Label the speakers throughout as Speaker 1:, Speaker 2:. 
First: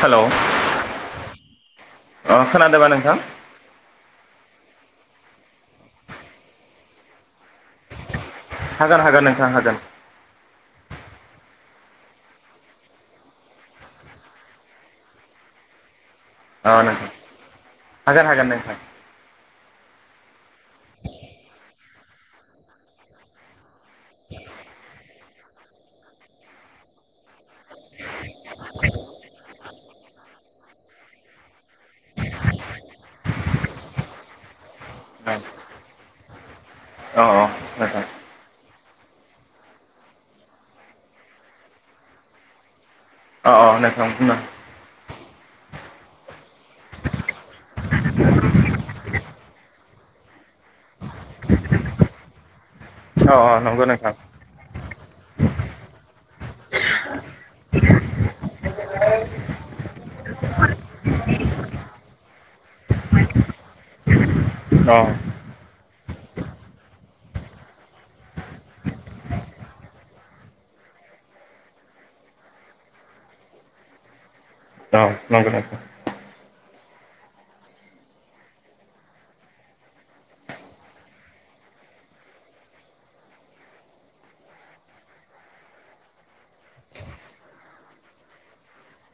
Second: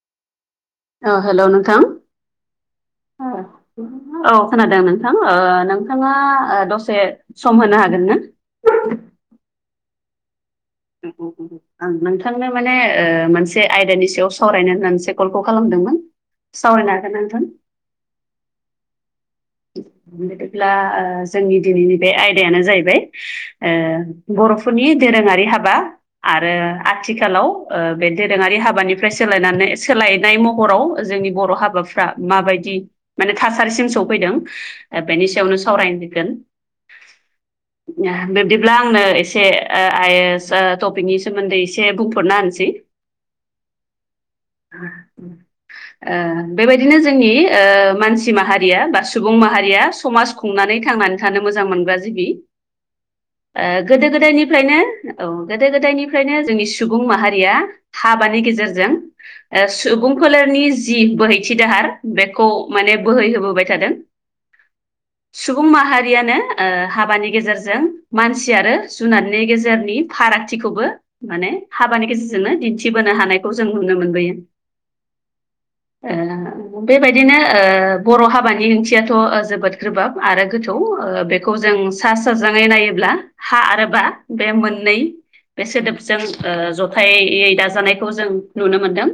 Speaker 1: Hello
Speaker 2: hello नोंथां
Speaker 1: अ खोनादोंबा नोंथां
Speaker 2: औ खोनादों? औ खोनादों नों थां नोंथाङा दसे सम होनो हागोन ना?
Speaker 1: हागोन हागोन नोंथां हागोन
Speaker 2: नोंथांनो माने मोनसे आयदानि सायाव सावरायनो होननानैसो कलखौ खालामदोंमोन। सावरायनो हागोना नोंथां?
Speaker 1: हागोन हागोन नोंथां
Speaker 2: बिदिब्ला जोंनि दिनैनि बे आयदायानो जाहैबाय ओ ग बर'फोरनि दोरोङारि हाबा आरो आथिखालाव बे दोरोङारि हाबानिफ्राय सोलायनाय।। सोलायनाय महराव जोंनि बर' हाबाफ्रा माबायदि माने थासारिसिम सफैदों। बेनि सायावनो सावरायगोन।
Speaker 1: औ
Speaker 2: बिब्दिब्ला आंनो एसे आइस टपिकनि सोमोन्दै एसे बुंथरना होनसै। [inaudible]
Speaker 1: अ नोंथां बुं
Speaker 2: बेबायदिनो जोंनि ओ मानसि माहारिया बा सुबुं माहारिया समाज खुंनानै थांनानै थानो मोजां मोनग्रा जिबि
Speaker 1: अ
Speaker 2: ओ
Speaker 1: नंगौ
Speaker 2: गोदो
Speaker 1: नोंथां
Speaker 2: गोदायनिफ्रायनो। औ गोदो गोदायनिफ्रायनो जोंनि सुबुं माहारिया हाबानि गेजेरजों सुबुंफोरनि जि बोहैथि दाहार बेखौ ओ माने बोहैहोबोबाय थादों।
Speaker 1: अ औ
Speaker 2: सुबुं माहारियानो ओ हाबानि गेजेरजों मानसि आरो जुनारनि गेजेरनि फारागथि खौबो माने हाबानि गेजेरजोंनो दिन्थिबोनो हानायखौ जों नुनो मोनबोयो।
Speaker 1: औ नंगौ नंगौ।
Speaker 2: बेबायदिनो बर' हाबानि ओंथियाथ' थ जोबोद गोबाब आरो गोथौ बेखौ जों सा साजाङै नायोब्ला हा आरो बा बे मोननै बे सोदोबजों जथायै दाजानायखौ जों नुनो मोनदों।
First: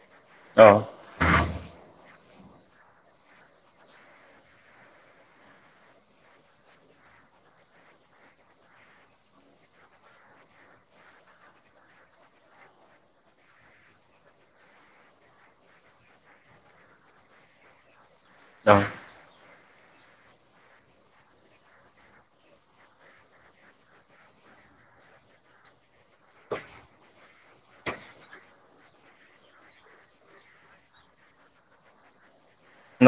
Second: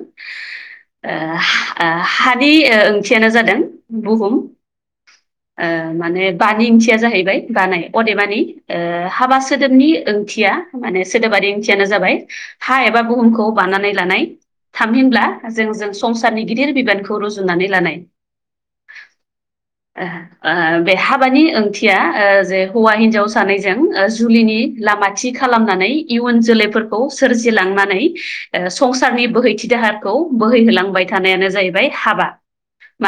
Speaker 1: औ
Speaker 2: ओ हानि ओंथियानो जादों बुहुम माने बानि ओंथिया जाहैबाय बानाय अदेमानि हाबा सोदोबनि ओंथिया माने सोदोबारि ओंथियानो जाबाय हा एबा बुहुमखौ बानानै लानाय। थामहिनब्ला जोंजों संसारनि गिदिर बिबानखौ रुजुनानै लानाय।
Speaker 1: औ
Speaker 2: बे हाबानि ओंथिया जे हौवा हिनजाव सानैजों जुलिनि लामाथि खालामनानै इयुन जोलैफोरखौ सोरजिलांनानै संसारनि बोहै थि दाहारखौ बोहैहोलांबाय थानायानो जाहैबाय हाबा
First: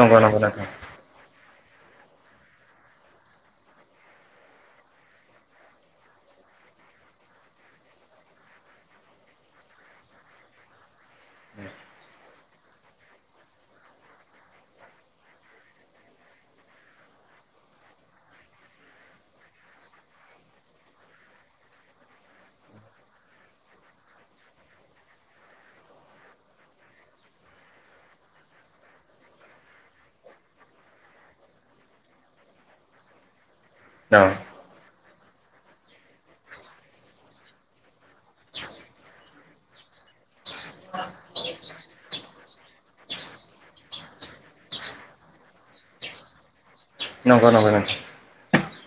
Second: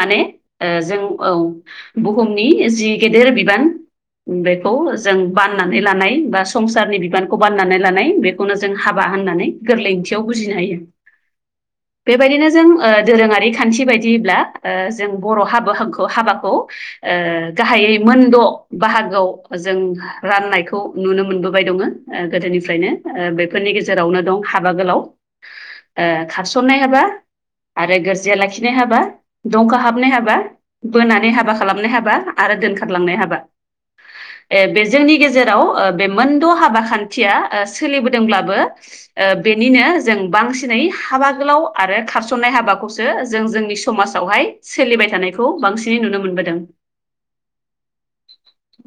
Speaker 1: नंगौ नंगौ नोंथां
Speaker 2: जों औ बुहुमनि जि गेदेर बिबान बेखौ जों बाननानै लानाय बा संसारनि बिबानखौ बाननानै लानाय बेखौनो जों हाबा होननानै गोरलै ओंथियाव बुजिनो हायो। बेबायदिनो जों दोरोङारि खान्थि बायदिब्ला जों बर' हाबो हांग हाबाखौ गाहायै मोनद' बाहागोआव जों राननायखौ नुनो मोनबोबाय दङ गोदोनिफ्रायनो बेफोरनि गेजेरावनो दं हाबा गोलाव खारसननाय हाबा आरो गोरजिया लाखिनाय हाबा दंख हाबनाय हाबा बोनानै हाबा खालामनाय हाबा आरो दोनखारलांनाय हाबा
Speaker 1: औ
Speaker 2: ए बे जोंनि गेजेराव बे मोनद' हाबा खान्थिया सोलिबोदोंब्लाबो बेनिनो जों बांसिनै हाबा गोलाव आरो खारसननाय हाबाखौसो जों जोंनि समाजावहाय सोलिबाय थानाय खौ बांसिनै नुनो मोनबोदों।
Speaker 1: नंगौ नंगौ नंगौ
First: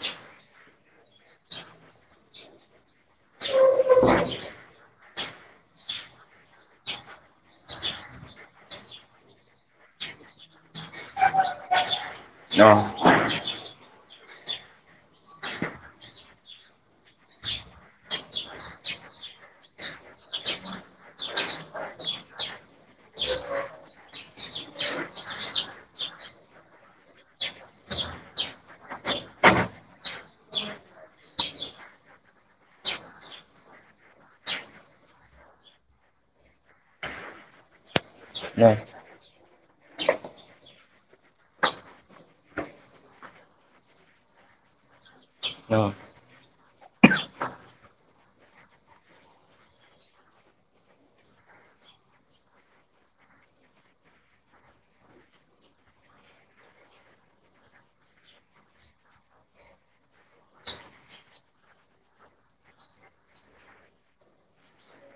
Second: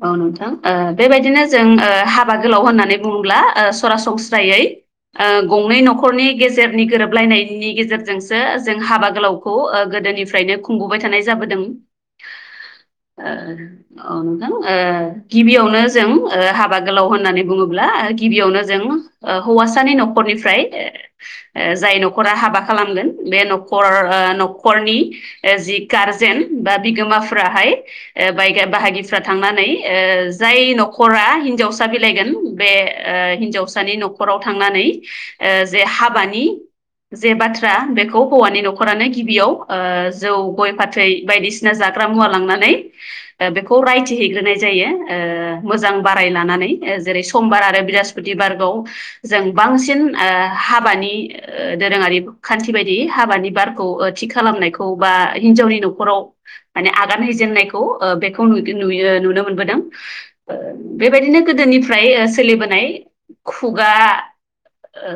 Speaker 2: औ नोंथां बेबायदिनो जों हाबा गोलाव होननानै बुङोब्ला सरासनस्रायै गंनै न'खरनि गेजेरनि गोरोबलायनायनि गेजेरजोंसो जों हाबा गोलावखौ गोदोनिफ्रायनो खुंबोबाय थानाय जाबोदों
Speaker 1: औ
Speaker 2: ओ नोंथां गिबियावनो जों हाबा गोलाव होननानै बुङोब्ला गिबियावनो जों हौवासानि न'खरनिफ्राय जाय न'खरा हाबा खालामगोन बे न'खर न'खरनि जि गारजेन बा बिगोमाफ्राहाय बाय बाहागिफ्रा थांनानै जाय न'खर न'खरा हिनजावसा बिलाइगोन बे हिनजावसानि न'खराव थांनानै ओ जे हाबानि जे बाथ्रा बेखौ हौवानि न'खरानो गिबियाव जौ गय फाथै बायदिसिना जाग्रा मुवा लांनानै बेखौ रायथिहैग्रोनाय जायो ओ मोजां बाराय लानानै जेरै समबार आरो बृहस्पतिबारखौ जों बांसिन ओ हाबानि दोरोङारि खान्थि बायदि हाबानि बारखौ थि खालामनायखौ बा हिनजावनि न'खराव माने आगान हैजेननायखौ बेखौ नुयो नुनो मोनबोदों बेबायदिनो गोदोनिफ्राय सोलिबोनाय खुगा ओ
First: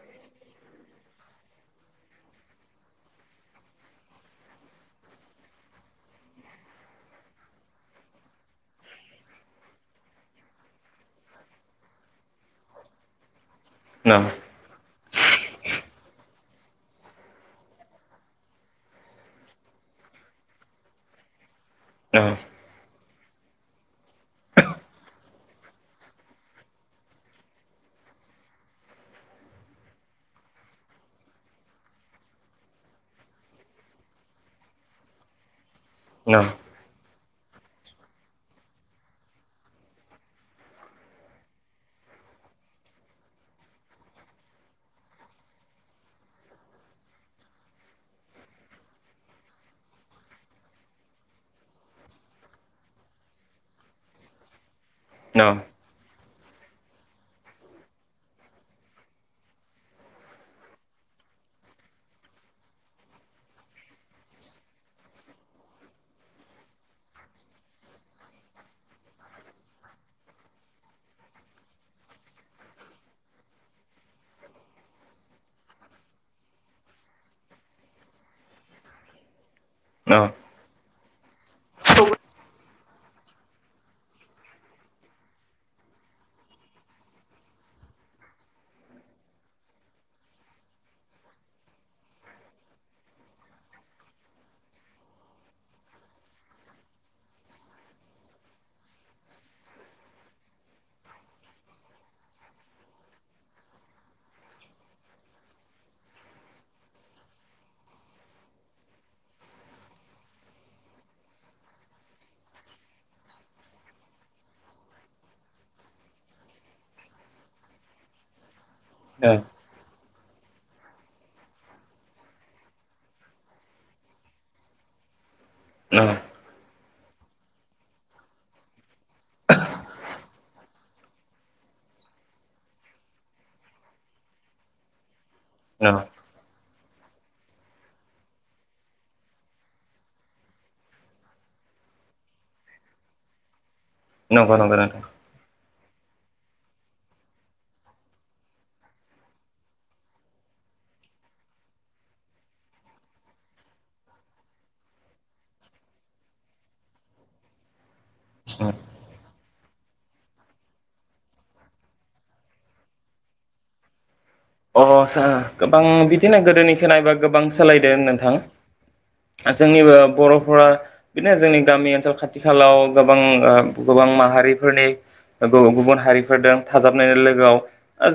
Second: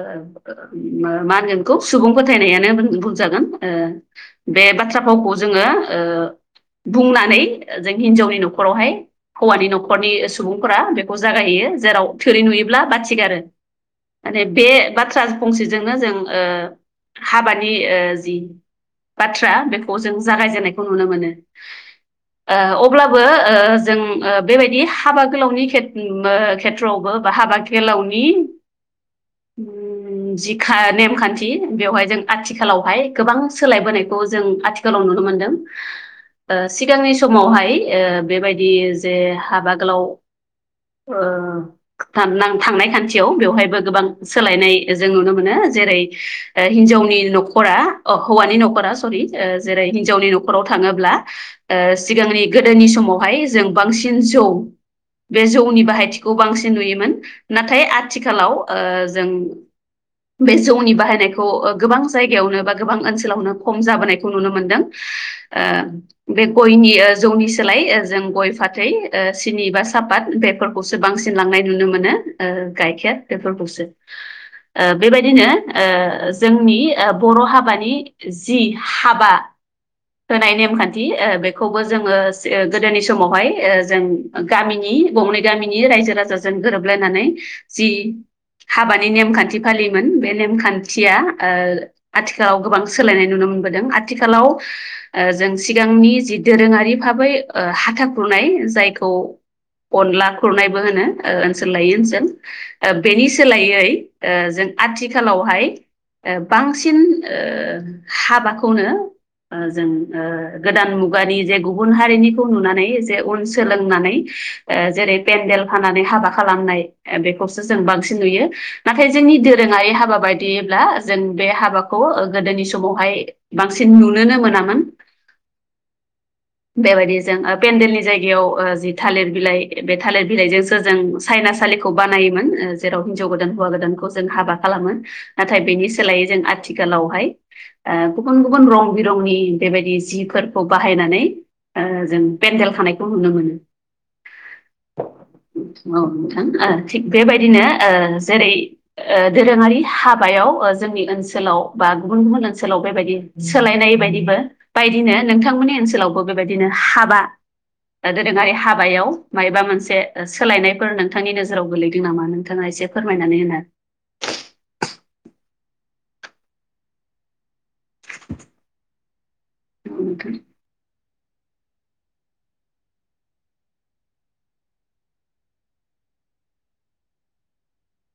Speaker 2: मा होनगोन बेखौ सुबुं फोथायनायानो बुंजागोन ओ बे बा -थ्रा फावखौ जोङो बुंनानै जों हिनजावनि न'खरावहाय हौवानि न'खरनि सुबुंफोरा बेखौ जागायहैयो जेराव थोरि नुयोब्ला बाथि गारो माने बे बाथ्रा फंसेजोंनो जों ओ हाबानि जि बाथ्रा बेखौ जों जागायजेननायखौ नुनो मोनो ओ अब्लाबो जों बेबायदि हाबा गोलावनि खेथ खेथ्रआवबो बा हाबा गोलावनि ओम जि खा नेमखान्थि बेवहाय जों आथिखालावहाय गोबां सोलायबोनायखौ जों आथिखा खालाव नुनो मोनदों सिगांनि स समावहाय ओ बेबायदि जे हाबा गोलाव थांनाय खान्थियाव बेवहायबो गोबां सोलायनाय जों नुनो मोनो जेरै हिनजावनि न'खरा अ हौवानि न'खरा सरि ओ जेरै हिनजावनि न'खराव थाङोब्ला ओ सिगांनि गोदोनि समावहाय जों बांसिन जौ बे जौनि बाहायथि खौ बांसिन नुयोमोन नाथाय आथिखालाव जों बे जौनि बाहायनायखौ गोबां जायगायावनो बा गोबां ओनसोलावनो खम जाबोनाय -खौ नुनो मोनदों बे गयनि जौनि सोलाय जों गय फाथै सिनि बा सापात बेफोरखौसो बांसिन लांनाय नुनो मोनो ओ गाइखेर बेफोरखौसो ओ बेबायदिनो ओ जोंनि बर' हाबानि जि हाबा होनाय नेमखान थि बेखौबो जोङो गोदोनि समावहाय जों गामिनि गंनै गामिनि रायजो राजाजों गोरोबलायनानै जि हाबानि नेमखान्थि फालियोमोन बे नेमखान्थिया आथिखालाव गोबां सोलायनाय नुनो मोनबा दों आथिखालाव जों सिगांनि जि दोरोङारि भाबै हाथाखुनाय जायखौ अनला खुरनायबो होनो ओनसोल लायै ओनसोल बेनि सोलायै ओ जों आथिखालावहाय बांसिन ओ हाबाखौनो जों गोदान मुगानि जे गुबुन हारिनिखौ नुनानै जे उन सोलोंनानै जेरै पेन्देल फानानै हाबा खालामनाय बेखौसो जों बांसिन नुयो नाथाय जोंनि दोरोङारि हाबा बायदिब्ला जों बे हाबाखौ गोदोनि समावहाय बांसिन नुनोनो मोनामोन
Speaker 1: औ
Speaker 2: बेबायदि जों पेन्देलनि जायगायाव जि थालिर बिलाइ बे थालिर बिलाइजोंसो जों साइना सा -लिखौ बानायोमोन जेराव हिनज गोदान हौवा गोदानखौ जों हाबा खालामो नाथाय बेनि सोलायै जों आथिखालावहाय ओ गुबुन गुबुन रं बिरंनि बेबायदि जिफोरखौ बाहायनानै जों पेडेल खानायखौ नुनो मोनो।
Speaker 1: नंगौ नंगौ नों
Speaker 2: औ नोंथां थिग बेबायदिनो जेरै दोरोङारि हाबायाव जों नि ओनसोलाव बा गुबुन गुबुन ओनसोलाव बेबायदि सोलायनाय बायदिबो बायदिनो नोंथांमोननि ओनसोलावबो बेबायदिनो हाबा दोरोङारि हाबायाव मायबा मोनसे सोलायनायफोर नोंथांनि नोजोराव गोलैदों नामा नोंथाङा एसे फोरमायनानै होनो
Speaker 1: अ सार गोबां बिदिनो गोदोनि खोनायोबा गोबां सोलायदों नोंथां। जोंनिबो बर'फोरा बिदिनो जोंनि गामि ओनसोल खाथि खालाव गोबां गोबां माहारिफोरनि गुबुन हारि थाजाबनाय लोगो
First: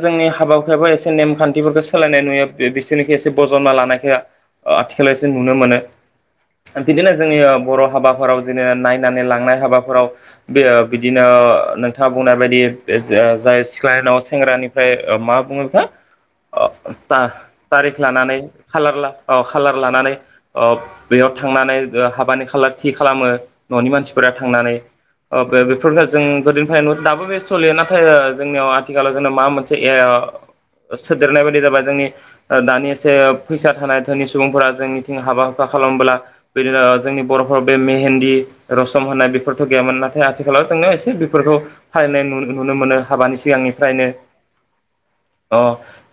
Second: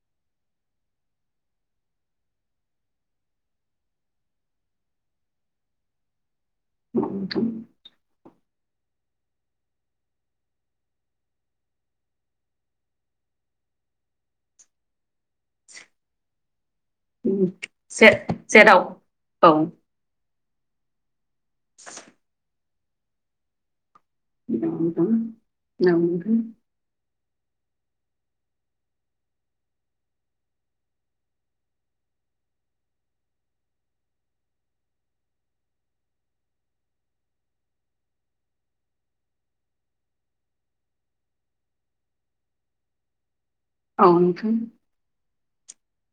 Speaker 1: जोंनि हाबाफ्राबो एसे नेमखान्थिफोरखौ सोलायनाय नुयो बिसोरनिखो एसे बजनना लानायखो आथिखालायसो नुनो मोनो बिदिनो जोंनि
Speaker 2: नोंथां।
Speaker 1: बर' हाबाफोराव बिदिनो नायनानै लांनाय हाबाफोराव बे बिदिनो नोंथाङा बुंनाय बायदि जाय सिख्ला नाव सेंग्रानिफ्राय मा बुङो हो थारिख
Speaker 2: जे
Speaker 1: लानानै
Speaker 2: जेराव
Speaker 1: खााल
Speaker 2: औ
Speaker 1: खाालार लानानै बेयाव थांनानै हाबानि खालार थि खालामो न'नि मानसि थांनानै
Speaker 2: नोंथां
Speaker 1: बे
Speaker 2: औ
Speaker 1: बेफोरखौ जों
Speaker 2: नोंथां
Speaker 1: गोदोनिफ्राय दाबो बे सोलियो नाथाय जोंनियाव आथिखालाव जों मा मोनसे सोदेरनाय बायदि जाबाय जोंनि दानि एसे फैसा थानाय धोनि सुबुंफोरा जोंनिथिं हाबा हुखा खालामोब्ला बिदिनो जोंनि बर'फोराव बे मेहेन्ददि रसम होननाय बेफोरथ' गैयामोन नाथाय आथिखालाव एसे बेफोरखौ फानाय नुनो मोनो हाबानि सिगांनिफ्रायनो
Speaker 2: औ
Speaker 1: अ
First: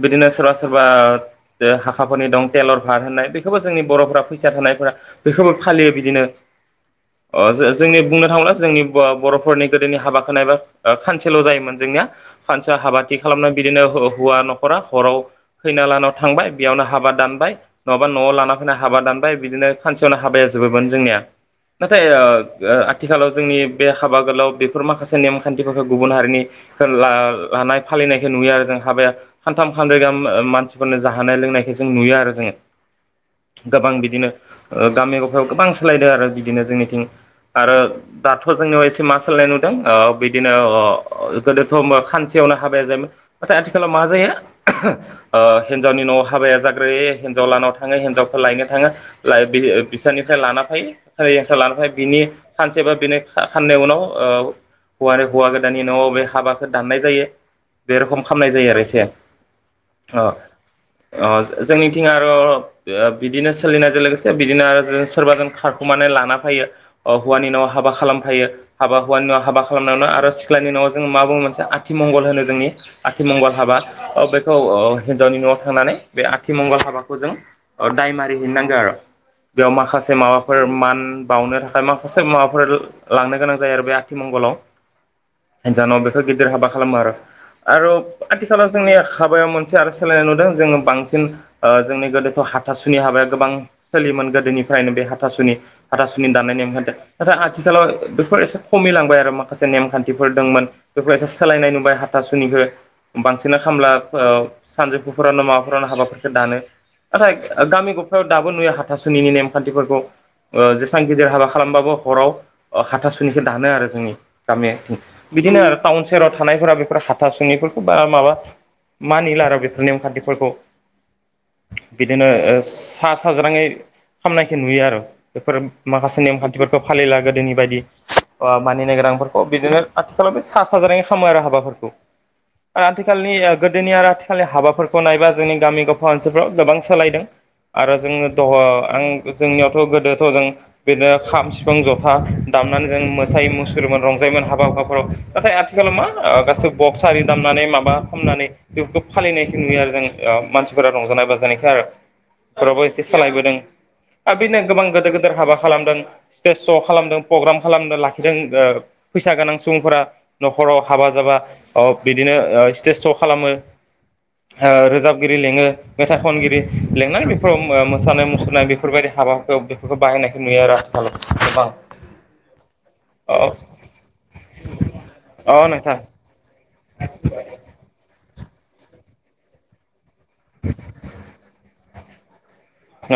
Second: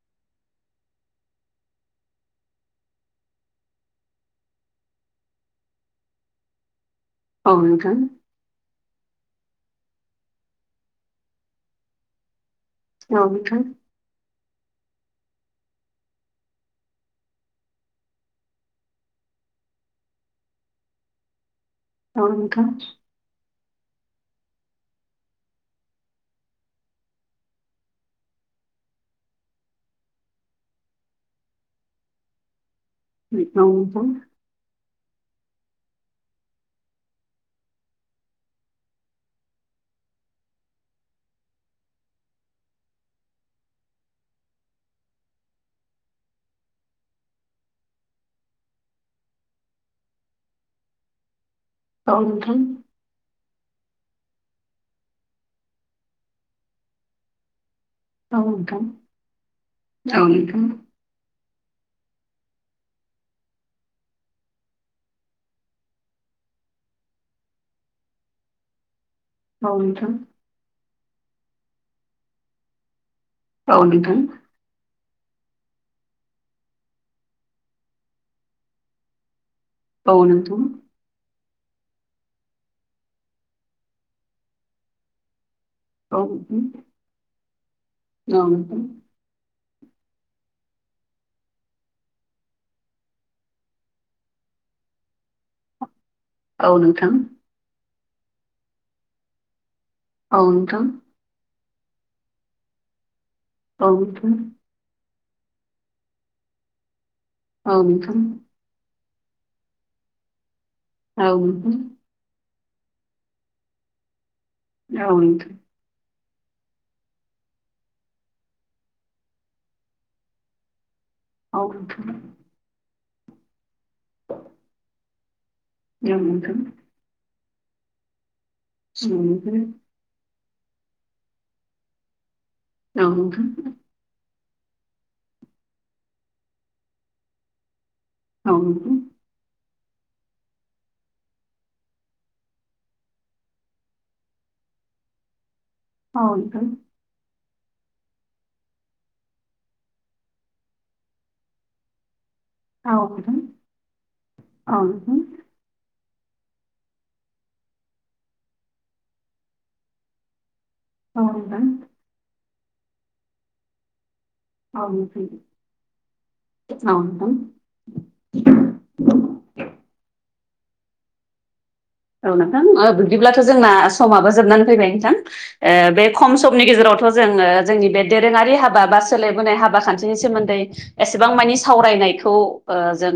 Speaker 1: बिदिनो सोरबा सोरबा हाखाफोरनि दं तेलर भार होननाय बेखौबो जोंनि बर'फ्रा फैसा थानायफोरा बेखौबो फालियो बिदिनो
Speaker 2: [inaudible]
Speaker 1: अ
Speaker 2: नोंथां
Speaker 1: ज-जोंनि बुंनो थाङावना जोंनि बर'फोरनि गोदोनि हाबाखो नायबा खानसेल' जायोमोन जोंनिया फानसेया हाबाथि
Speaker 2: औ नोंथां
Speaker 1: खालामनानै बिदिनो ह हौवा न'खरा हराव खैना लानाव थांबाय बेयावनो हाबा दानबाय नङाबा न'आव लाना फैना हाबा दानबाय ओमफ्राय बिदिनो खानसेयावनो हाबाया जोबोमोन जोंनिया नाथाय
Speaker 2: औ नोंथां
Speaker 1: ओ आथिखालाव जोंनि बे हाबा गोलाव बेफोर माखासे नेमखान्थिफोरखौ गुबुन हारिनिखौ लानाय फालिनायखौ नुयो आरो जों हाबाया सानथाम खानब्रै गाहाम मानसिफोरनो जाहोनानाय लोंनायखौ जों नुयो आरो जोङो गोबां बिदिनो गामि गफायाव गोबां सोलायदों आरो बिदिनो जोंनिथिं आरो दाथ' जोंनियाव एसे मा सोलायनाय नुदों ओ बिदिनो अ गोदोथ' खानसेयाव हाबाया जायोमोन नाथाय आथिखालाव मा जायो हिनजावनि न'आव हाबाया जाग्रोयो हिनजाव हिनजाव थाङो हिनजावखौ लायनो थाखाय थाङो बिसोरनिफ्राय लाना फै लाना फै बिनि
Speaker 2: औ नोंथां औ नोंथां औ नोंथां
Speaker 1: सानसे बा बिनो खाननोय उनाव ओ हौवा हौवा गोदानानि न'आव बे हाबाखौ दाननाय जायो बे रखम
Speaker 2: औ
Speaker 1: खालामनाय जायो आरो
Speaker 2: नोंथां
Speaker 1: एसे
Speaker 2: औ नोंथां औ नोंथां
Speaker 1: अ
Speaker 2: औ नोंथां
Speaker 1: अ जोंनिथिं आरो ओ बिदिनो सोलिनायजों लोगोसे बिदिनो आरो जों सोरबा जों खारखुमानानै लाना फै फैयो ओ हौवानि न'नाव हाबा खालामफायो हाबा हौवानि उनाव हाबा खालामनायावनो आरो
Speaker 2: औ
Speaker 1: सिख्लानि उनाव जों मा बुङो मोनसे आथिमंगल होनो जोंनि आथिमंगल हाबा
Speaker 2: नोंथां
Speaker 1: ओ बेखौ ओ हिनजावनि न'आव थांनानै बे आथिमंगल हाबाखौ जों ओ दाय मारिहैनो नांगौ आरो बेयाव माखासे माबाफोर मान बावनो थाखाय माखासे मुवाफोर लांनो गोनां जायो आरो बे आथिमंगलाव हिनजानाव बेखौ गिदिर हाबा खालामो आरो आरो आथिखालाव जोंनि हाबायाव मोनसे आरो सोलायनाय नुदों जोङो बांसिन ओ जोंनि गोदोथ' हाथासुनि हाबाया गोबां सोयोमोन गो गोदैनिफ्रायनो बे हाथासुनि हाथास'नि दानायनाय नेम
Speaker 2: औ नोंथां औ नोंथां औ नोंथां औ नोंथां औ
Speaker 1: खानथि
Speaker 2: नोंथां
Speaker 1: नाथाय आथिखालाव बेफोर एसे खमैलांबाय आरो माखासे नेमखान्थिफोर दंमोन बेफोर एसे सोलायनाय नुबाय हाथासुनिखौ बांसिना खामला फो ओ सानजौफुफोरावनो माबाफोरावनो हाबाफोरखौ दानो नाथाय
Speaker 2: औ
Speaker 1: गामि
Speaker 2: नोंथां
Speaker 1: गफायाव दाबो नुयो हाथासुनिनि नेमखान्थिफोरखौ ओ जेसेबां गिदिर
Speaker 2: औ
Speaker 1: हाबा
Speaker 2: नोंथां
Speaker 1: खालामबाबो हराव हाथासुनिखौ दानो आरो जोंनि गामि
Speaker 2: औ नोंथां
Speaker 1: बिदिनो आरो टाउन सहेराव थानायफोरा बेफोर हा थासुनिफोरखौ बा माबा मानिला आरो बेफोर नेम खान्थिफोरखौ
Speaker 2: औ नोंथां
Speaker 1: बिदिनो ओ सा साज्राङै खालाम नायखो नुयो आरो बेफोर
Speaker 2: औ
Speaker 1: माखासे
Speaker 2: नोंथां
Speaker 1: नेमखान्थिफोरखौ फालिला गोदोनि बायदि ओ मानिनो
Speaker 2: औ
Speaker 1: गोनांफोरखौ
Speaker 2: नोंथां
Speaker 1: बिदिनो आथिखालाव बे सा साज्राङै खालामो आरो हाबाफोरखौ ओ आथिखालनि गोदोनि आरो खालि हाबाफोरखौ नायबा जोंनि गामि गफा ओनसोलफ्राव गोबां सोलायदों आरो जोंङो
Speaker 2: औ नोंथां औ नोंथां
Speaker 1: दंङो
Speaker 2: औ
Speaker 1: आं
Speaker 2: नोंथां
Speaker 1: जोंनियाव थ' गोदोथ' जों बिदिनो खाम सिफुं जथा दामनानै जों मोसायो मुसुरोमोन रंजायोमोन हाबा [unintelligible] नाथाय आथिखालाव मा
Speaker 2: औ नोंथां औ नोंथां औ
Speaker 1: ओ
Speaker 2: नोंथां
Speaker 1: गासैबो सारि दामनानै माबा खामनानै बेफोरखौ फालिनायखौ नुयो आरो जों मानसिफोरा रंजानाय बाजानायखाय आरो। बेावबो एसे सालायबोदों आरो बिनो गोबां गिदेर गिदेर हाबा खालामदों स्टेज श' खालामदों प्रग्राम खालामदों लाखिदों फैसा गोनां सुबुंफोरा नखर हराव हाबा जाबा अ
Speaker 2: औ
Speaker 1: बिदिनो ओ स्टेज श' खालामो। ओ
Speaker 2: नोंथां
Speaker 1: रोजाबगिरि लेंङो मेथाइ खनगिरि
Speaker 2: औ
Speaker 1: लिंनानै
Speaker 2: नोंथां
Speaker 1: बेफोर मोसानाय मुसुरनाय बेफोरबायदि हाबा बेफोरखौ बाहायनायखौ नुयो आरो आथिखालाव गोबां
Speaker 2: औ नोंथां
Speaker 1: अ
Speaker 2: बिदिब्लाथ' जोंना समाबो जोबनानै फैबाय नोंथां
Speaker 1: अ नोंथां
Speaker 2: बे खम समनि गेजेरावथ' जोंङो जोंनि बे दोरोंङारि हाबा बा सोलायबोनाय हाबा खान्थि नि सोमोन्दै एसेबां मानि सावरायनायखौ ओ जों
Speaker 1: अ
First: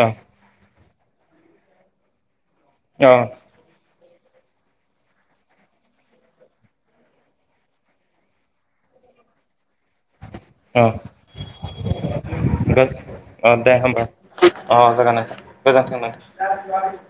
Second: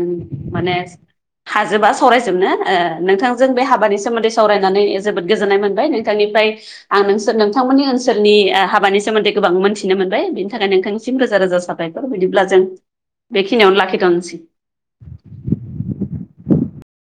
Speaker 2: माने हाजोबा सरायजोबनो
Speaker 1: अ
Speaker 2: नोंथां हाबानि सोमोन्दै सावरायनानै जोबोद गोजोननाय मोनबाय नोंथांनिफ्राय आं नोंसोर नोंथांमोननि ओनसोलनि। हाबानि सोमोनदै गोबां मोनन्थिनो मोनबाय बिनि थाखाय
Speaker 1: अ
Speaker 2: नोंथांनिसिम रोजा रोजा साबायखर बिदिब्ला जों।
Speaker 1: अ दे
Speaker 2: बेखिनियावनो
Speaker 1: होमबा
Speaker 2: लाखिथ'नोसै
Speaker 1: अ जागोन आ गोजोन्थों।